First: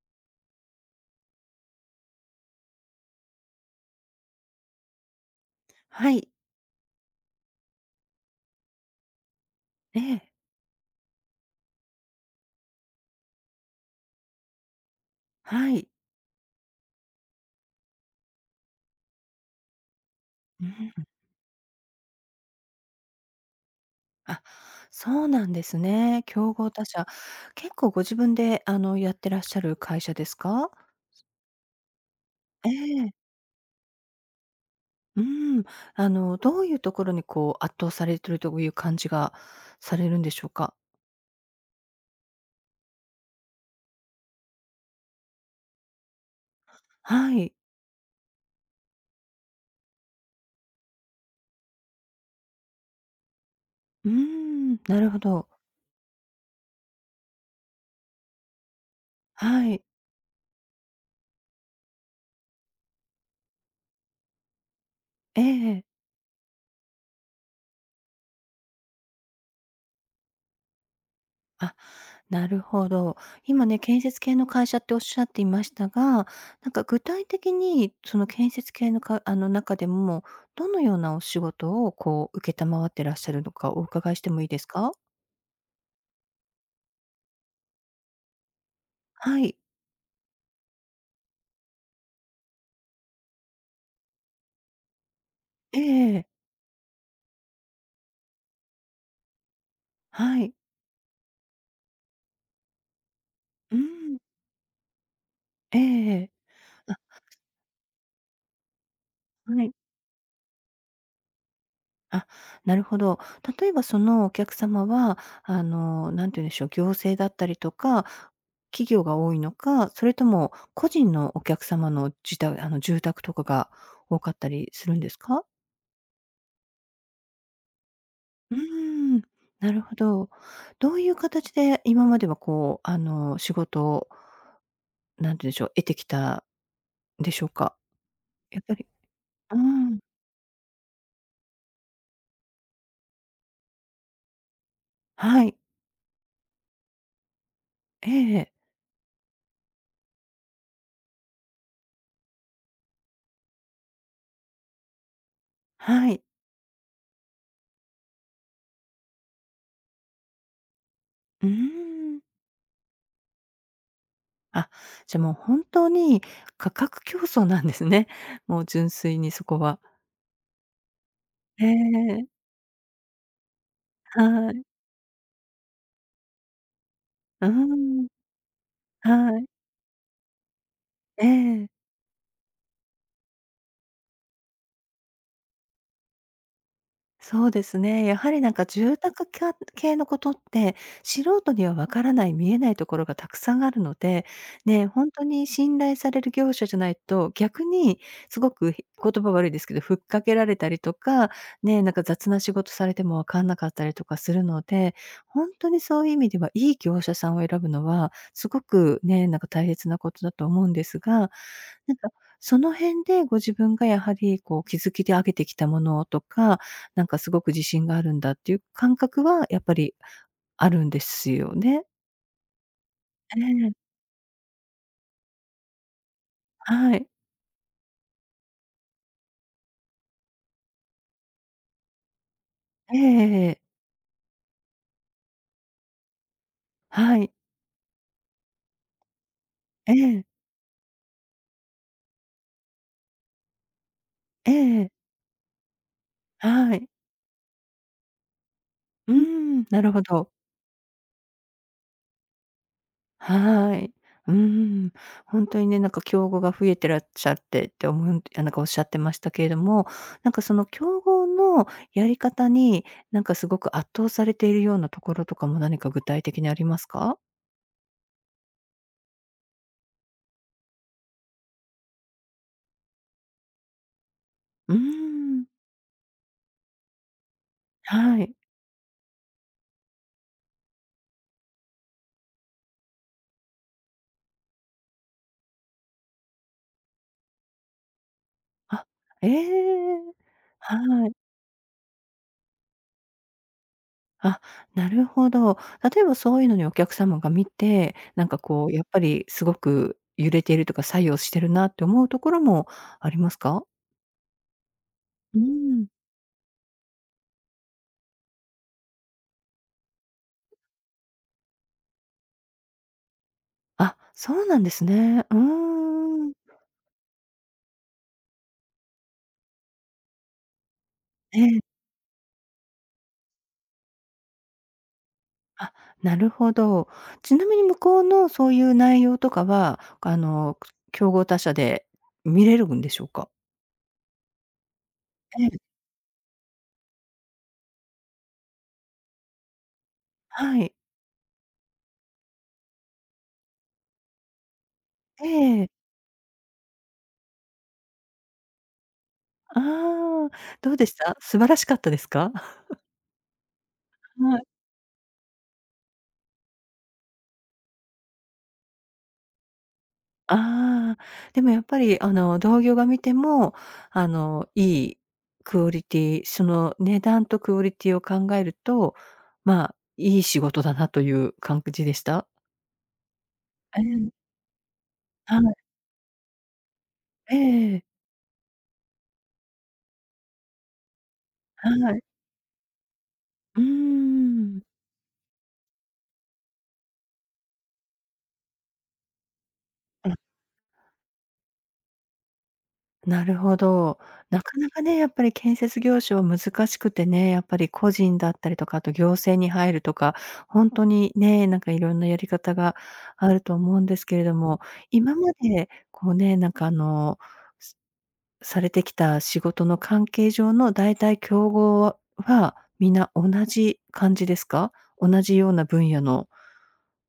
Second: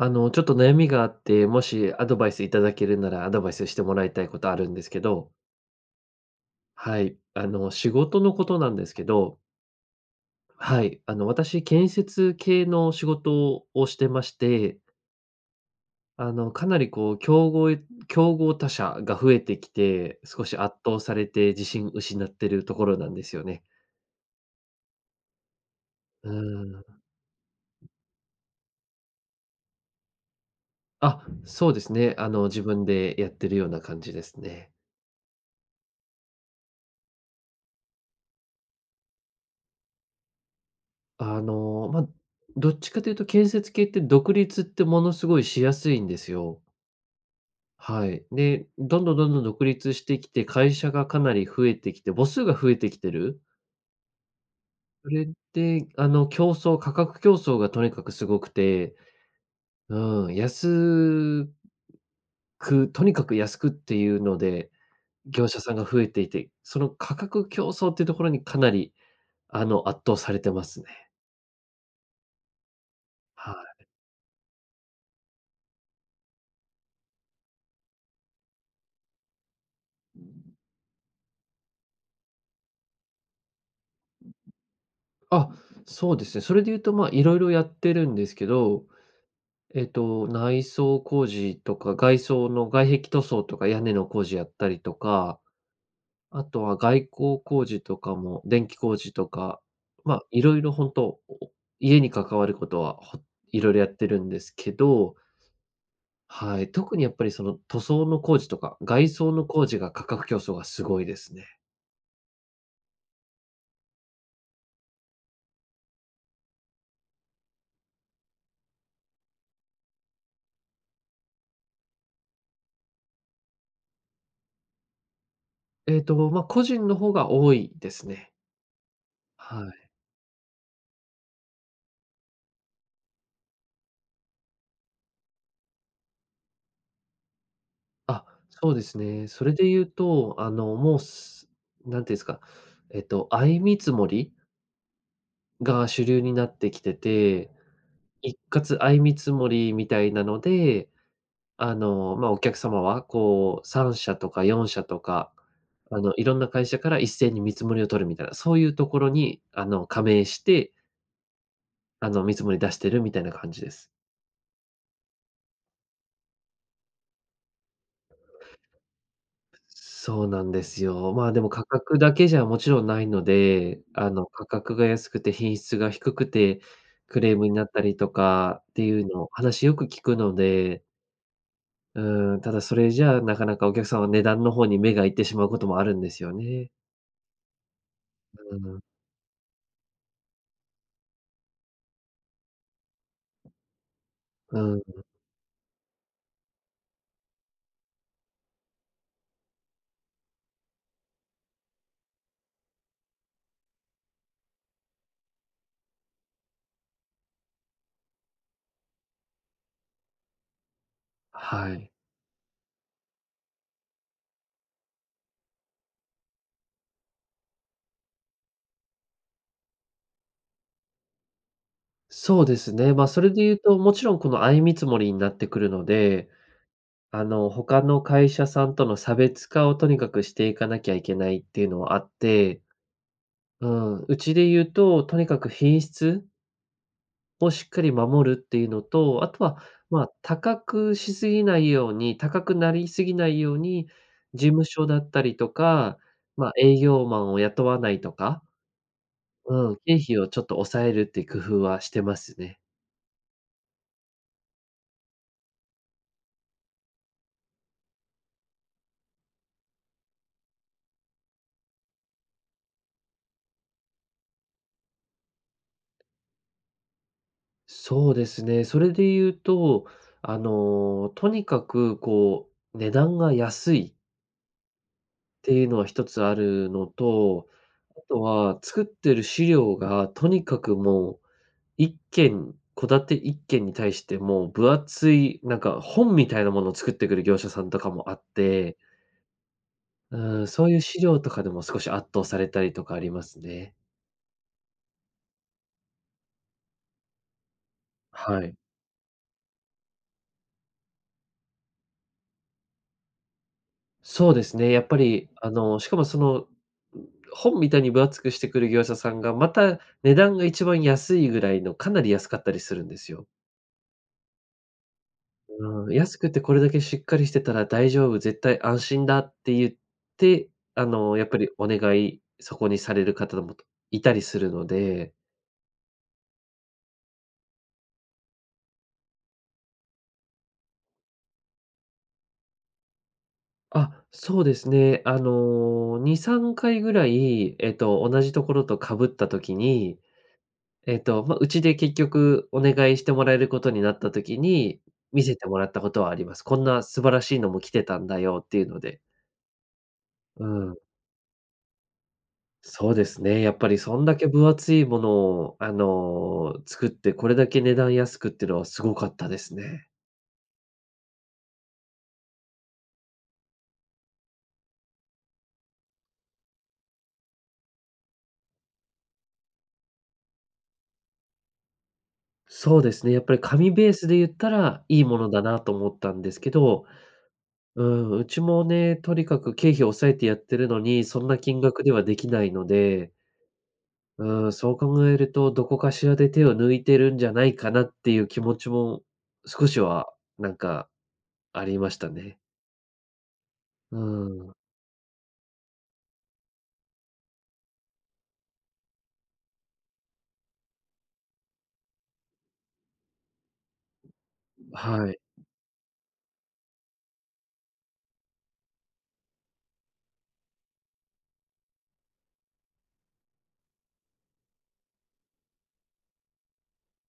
あの、ちょっと悩みがあって、もしアドバイスいただけるなら、アドバイスしてもらいたいことあるんですけど。はい。はい、あの、仕事のことなんですけど。ええ。はい、あの、私建設系の仕事をしてまして。はい。あの、かなり、こう、きょうごいん、競合他社が増えてきて、少しうー圧倒ん。されて自信失ってるところなんですよね。あ、そうなんですね。う競合ー他ん。社。結構ご自分で、あの、やってらっしゃる会社ですか？あ、そうですね。あの、自え分え。でやってるような感じですね。うーん。あの、どういうところに、こう、圧倒されてるという感じがされるんでしょうか？あの、ま、どっちかていうと建設系って独立ってものすごいしやすいんですよ。はい。はい、で、どんどんどんどん独立してきて、会社がかなり増えてきて、母数が増えてきてる。うーん。なそるほれど。で、あの、競争価格競争がとにかくすごくて、はい。うーん、やすく、とにかく安くっていうので、ええ業者えさんえ。が増えていて、その価格競争っていうところにかなり、あの、圧倒されてますね。あ、なるほど。は今ね、い。建設系の会社っておっしゃっていましたが、なんか、具体的に、その建設系のかあの、中でも、どのようなお仕事を、こう、承ってらっしゃるのか、お伺いしてもいいですか？あ、そうですね、それで言うと、まあ、いろいろやってるんですけど。はい。えっと、内装工事とか、外装の外壁塗装とか、屋根の工事やったりとか、ええええ。あとは外構工事とかも電気工事とか、まあ、はいい。ろいろ本当、家に関わることは、ほいろいうーろやってん。るんですけど。ええええ。はい、あ。特にやっぱり、その塗装の工事とか、外装のは工い。事が価格競争がすごいですね。あ、なるほど。例えばそのお客様は、あの、何て言うんでしょう、行政だったりとか、企業が多いのか、それとも個人のお客様のじたあの、住宅とかが多かったりするんですか？ええと、まま、個人の方が多いですね。うーん、はなるい。ほど。どうゆう形で今までは、こう、あの、仕事を、何て言うんでしょう、得てきたでしょうか？あ、やっそうぱでりすね。それうーで言うん。と、あの、もうすなんていうんすか？えっと、相見積もりはい。が主流になってきてて、え一え。括相見積もりみたいなので、あの、まあ、お客様はこう3社とか4社とか、あはの、い。いろんな会社から一斉に見積もりを取るみたいな、そういうところにあの、加盟してうーあん。の、見積もり出してるみたいな感じです。あ、じゃ、もうほんとに価格競争なんですね、もう純粋にそこは。そうなんですよ。まあ、でも価へ格だけえ。じゃもちろんないので、あの、価はい。格が安くて品質が低くて、クレームうーになったりん。とかっていうのはい。話よく聞くのでええ。うーん、ただそれじゃ、なかなかお客さんは値段の方に目がいってしまうこともあるんですよね。そうですね。やはりなんうーかん。住宅きゃ系の事って、素人には分からない、見えない所がたくさんあるので、うん、ん。ね、ほんとに信頼される業者じゃないと、逆にすごくひ言葉悪いですけど、吹っかけられたりとか、ね、なんか雑な仕事されても分かんなかったりとかするので、ほんとにそういう意味では良い業者さんを選ぶのは、すごくね、なんか大切な事だと思うんですが、はい。なんか、その辺でご自分がやはりこう築きて上げてきたものとか、なんか凄く自信があるんだっていう感覚はやっぱりあるんですよね？そうですね、ま、それでえ言うええ。と、もちろんこの相見積もりになってくるので、はい。あの、他の会社さんとの差別化をとにかく、していかなきゃいけないっていうのはあって。ええ、えええ。うん、うちで言うと、とにかく品質はい。をしっかり守るっていうのと、あとはえまあえ。高くしすぎないように、高くなりすぎないように、事え務所え。だったりとか、まあは営い。業マンを雇わないとか。うーん、うん、なる経ほ費をど。ちょっと抑えるっていう工夫はしてますね。はい。うーん。ほんとにね、なんか競合が増えてらっしゃってって思うんてなんか仰ってましたけれども、なんかその競合のやり方に、なんか凄く圧倒されているような所とかも何か具体的にありますか？そうですね、それで言うと、あの、とにかくこう値段が安いうーっん。ていうのは1つあるのと、あとはい。は作ってる資料がとにかくもう、1軒、戸建て1軒に対してもう、分厚いなんか本みたいなものを作ってくる業者さんとかもあってあ、ええ、うーん、そういう資はい。料とかでも少し圧倒されたりとかありますね。あ、なるほど。例えばそうゆうのにお客様が見て、なんかはい。こうやっぱり凄く揺れてるとか、作用してるなって思う所もありますか？そうですね。やっぱりうーあの、しん。かもその、本みたいに分厚くしてくる業者さんが、また値段が一番安いぐらいの、かなり安かったりするんですよ。あ、そうなんですね。うーうーん、安ん、うくん。てこれだけしっかりしてたら大丈夫、絶対安心だって言って、あの、やっぱえりえ。お願いそこにされる方だもといたりするので。あ、なるほど。ちなみに向こうのそういう内容とかは、か、あの、くそ競合他社で見れるんでしょうか？あ、そうですね、あええ。の、2、3回ぐらい、えっと、同じところとかぶった時に、はい。えっと、ま、うちで結局お願いしてもらえることになった時に、見せてもえらえ。ったことはあります。「こんな素晴らしいのも来てたんだよ」っていうので。ああ、うどうん。でした？素晴らしかったですか？そうですね、やっぱりそんだけはい。分厚いものを、あの、作って、これだけ値段安くってのはすごかったですね。ああ、でもやっぱりあの、同業が見ても、あの、良いクオリティその値段とクオリティを考えると、まあ、良い仕事だなという感じでした？そうですね、やっぱり紙あ、うベースん。で言ったらいいものはだい。なと思ったんですけど、えうえ。ん、うちもね、とにかく経費を抑えてやってるのに、そんな金は額でい。はできないので。うーうーん、ん。そう考えると、どこかしらで手を抜いてるんじゃないかなっていう気持ちも少しうはん。なんかありましたね。なるほうど。ーなん。かなかね、やっぱり建設業種は難しくてね、やっぱり個人だったりとか、あと行政に入るとか、ほんとにね、なんか色んなやり方があると思うんですけれども、は今い。までこうね、なんか、あの、すされてきた仕事の関係上の大体競合は、皆同じ感じですか？同じような分野の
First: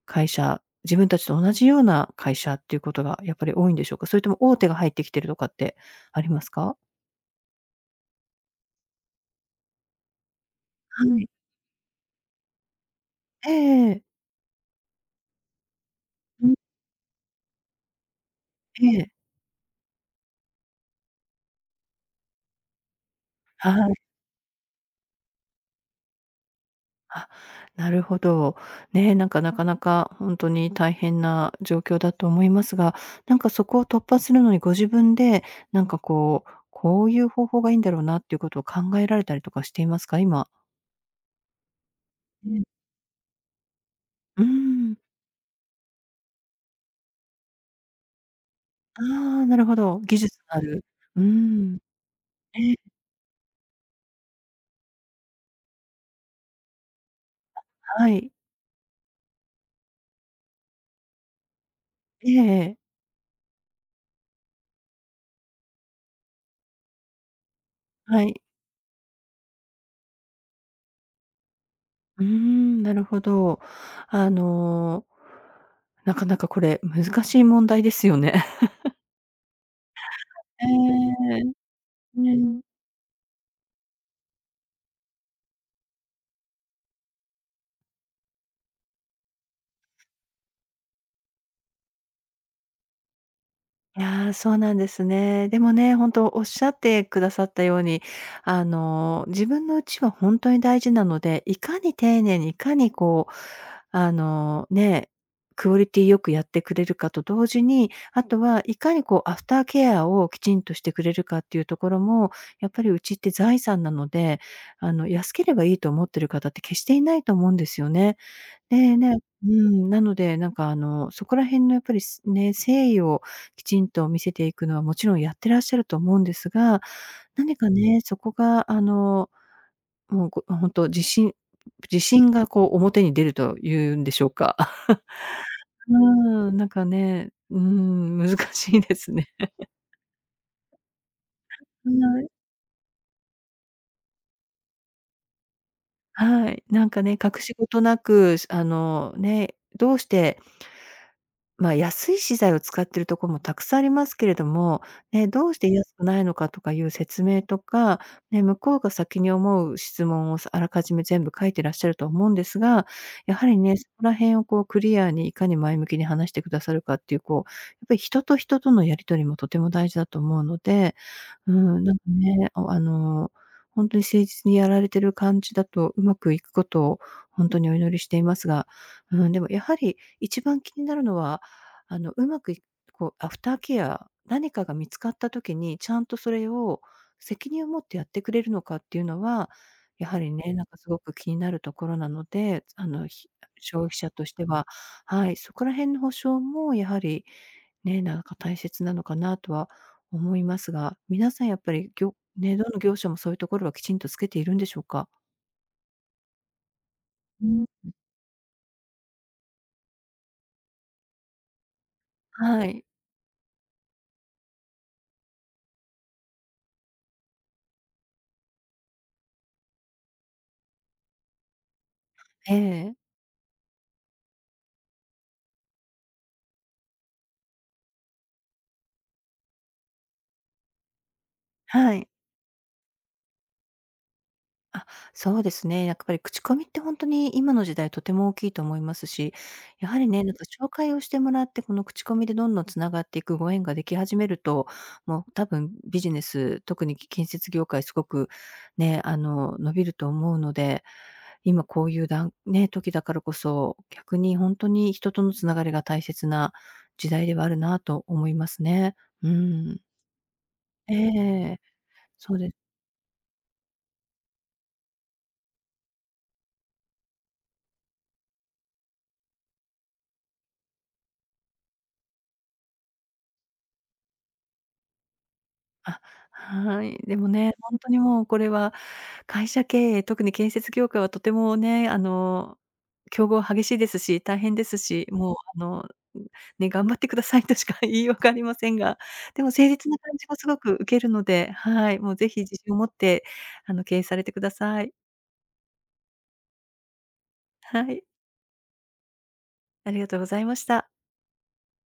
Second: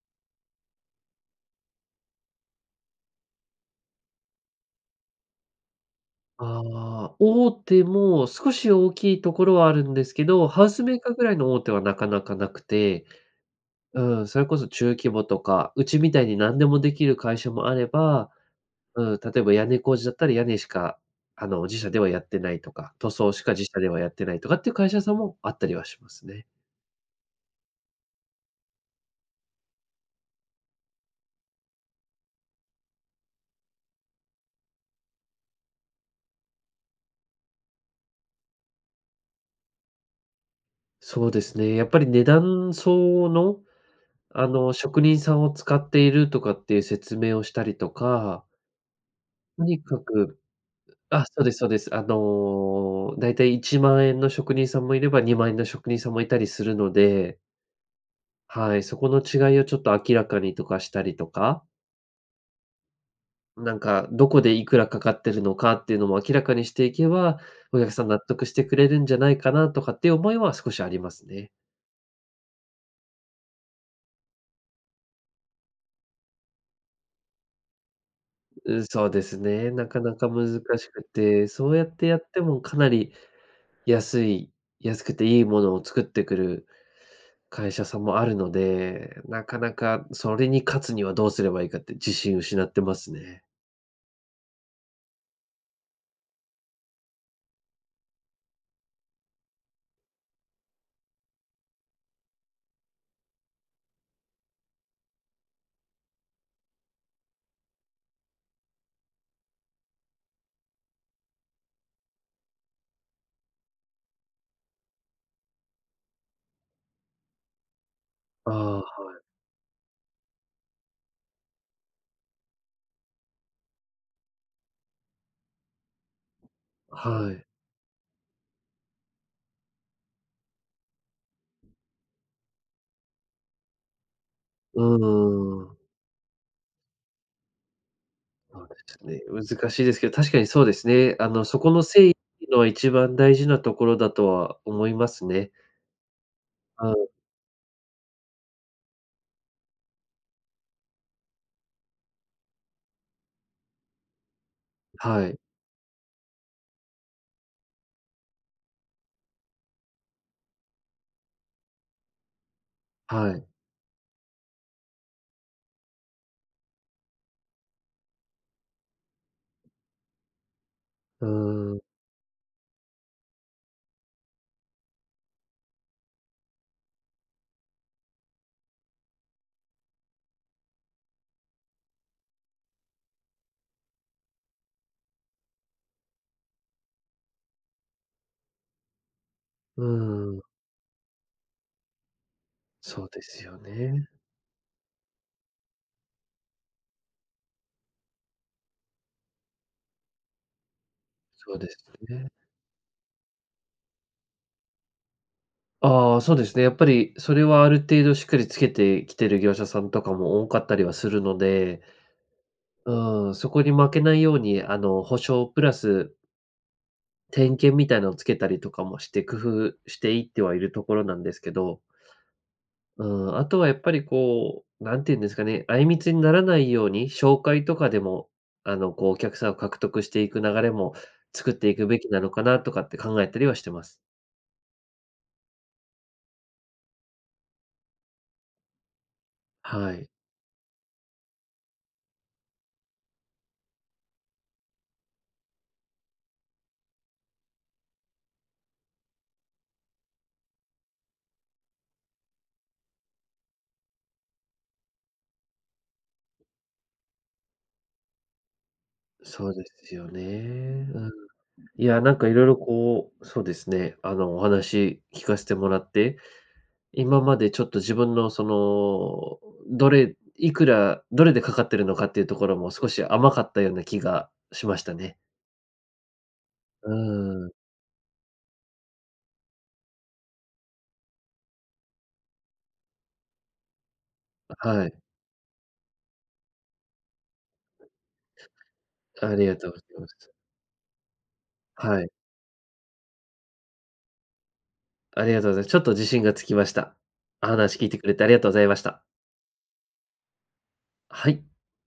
会社、自分達と同じような会社っていうことがやっぱり多いんでしょうか、それとも、大手が入ってきてるとかってありますか？ああ、大手も少し大きいところはあるんですけど、ハウスメーはカーぐい。らいの大手はなかなかなくて。ええええ。うん、それこそ中規模とか、うちみたいにうん。何でもできる会社もあれば、ええ。うん、例えば屋根工事だったり、屋根しか、あの、自社ではやってないとか、塗装しか自は社でい。はやってないとかっていう会社さんもあったりはしますね。あ、なるほど。ね、なんか、なかなかほんとに大変な状況だと思いますが、なんか、そこを突破するのにご自分で、なんか、こう、こういう方法がいいんだろうなっていうことを考えられたりとかしていますか？今。そうですね、やっぱり値うん。段相応の、うーあの、ん。職人さんを使っているとかっていう説明をしたりとかああ、なとるほにかど。技く、う、術がある。うーあ、そうですそうん。です。あええ。の、大体1万円の職人さんもいれば、2万円の職人さんもいたりするのであ、はい。はい、そこの違いをちょっと明らかにとかしたりとか。ええええ。なんか、どこでいくらかかってるのかっていうのも明らかにしていけば、お客さん納はい。得してくれるんじゃないかなとかっていう思いは少しありますね。うーん。なるほど。あの、なかなかこれ難しい問題ですよね。うん、そうですね、なかなか難えしくえ。て。そうやってやってねえ。もかなり安い安くていいものを作ってくる会社さんもあるので、なかなかそれに勝つにはどうすればいいかって自信を失ってますね。いや、そうなんですね。でもね、本当おっしゃってくださったように、あの、自分の家は本当に大事なので、いかに丁寧にいかにこう、あの、ね、クオリティ良くやってくれるかと同時に、あとはいかにこうアフターケアをきちんとしてくれるかっていうところも、やっぱり家って財産なので、あの、安ければいいと思ってる方って決していないと思うんですよね。ああ、はでねい。うーん、なので、なんか、あの、そこら辺のやっぱりすね、誠意をきちんと見せていくのはもちろんやってらっしゃると思うんですが、うはい。何かね、そこが、あの、もう、こ、あ、本当自信うん。自信がこう表に出ると言うんでしょうか。うう ーん。ふん、なんかね、うーん、難そうでしいですすね、ね。難しいですけど、確かにそうですね。あの、そ この [unintelligible] う誠意なえの一番大事なところだとは思いますね。はい。なんうかん。ね、隠し事なく、すあの、ね、どうしてまあ、安い資材を使ってるところもたくさんありますけれども、うはえ、い。どうして安くないのかとかいう説明とか、ね、向こうが先に思う質問をさあらかじめ全部書いてらっしゃると思うんですが、はやはい。りね、そこら辺をこうクリアにいかに前向きに話してくださるかっていう、こう、やっぱり人と人とのやり取りもとても大事だと思うので、ううーん。ん、なんかね、お、あのほんとに誠実にやられてる感じだとうまくいくことをほんとにお祈りしていますが、うん、でもやはり一番気になるのは、あのうまくひと、こうアフターケア、何かが見つかった時にちゃんとそれを責任を持ってやってくれるのかっていうのは、うやはりーん。ね、なんかすごく気になるところなので、つあその、うでひすよ [unintelligible] 消費ね。者としてははい、そこら辺の保証もやはり、ね、なんか大切なのかなとは思いますが、皆さんそやうっでぱすりぎょよね。ね、どの業者もそういうところはきちんとつけているんでしょうか？ああ、そうですね。やっぱり、それうはーあるん。程度しっかりつけてきてる業者さんとかも多かったりはするので、はい。うーん、そこに負けないように、あの、保証プラス点検みたいなのをつけたりとかもして工夫していってはいるところなんですけど。ええ。うーん、あとはやっぱり、こう、なんて言うんですかね、相みつにならないように、紹介とかでも、あの、こう、お客さんを獲得していく流れも作っていくはべい。きなのかなとかって考えたりはしてます。あ、そうですね、やっぱり口コミってほんとに今の時代とても大きいと思いますし、やははりい。ね、なんか、紹介をしてもらって、この口コミでどんどん繋がっていくご縁ができ始めると、もう多分ビジネス、特にき建設業界凄くね、あの、伸びると思うので、今こういうだんね、時だからこそ、逆にほんとに人との繋がりが大切な時代ではあるなと思いますね。うーそうでん。すよね、ええうん。ええ、いや、なんか、いそうろいでろ、こう、そうですね、あの、お話聞かしてもらって、今までちょっと自分の、その、どれいくらどれでかかってるのかっていうところも少し甘かったような気がしましたね。あ、はうい。でもーん。ね、ほんとにもうこれは会社経営、特に建設業界はとてもね、あの、競合激しいですし、大変であ、すはい。し、もう、あの、ん、ね、頑張ってくださいとしか言いようがありませんが、あでりもが誠とうござ実ないま感じす。もすごく受けるので、はい。はい。もう是非自信を持って、あの、経営されてください。ありがとうございます。ちょっと自信がつきました。お話聞いはてい。くれて、ありがとうございました。ありがとうございました。はい。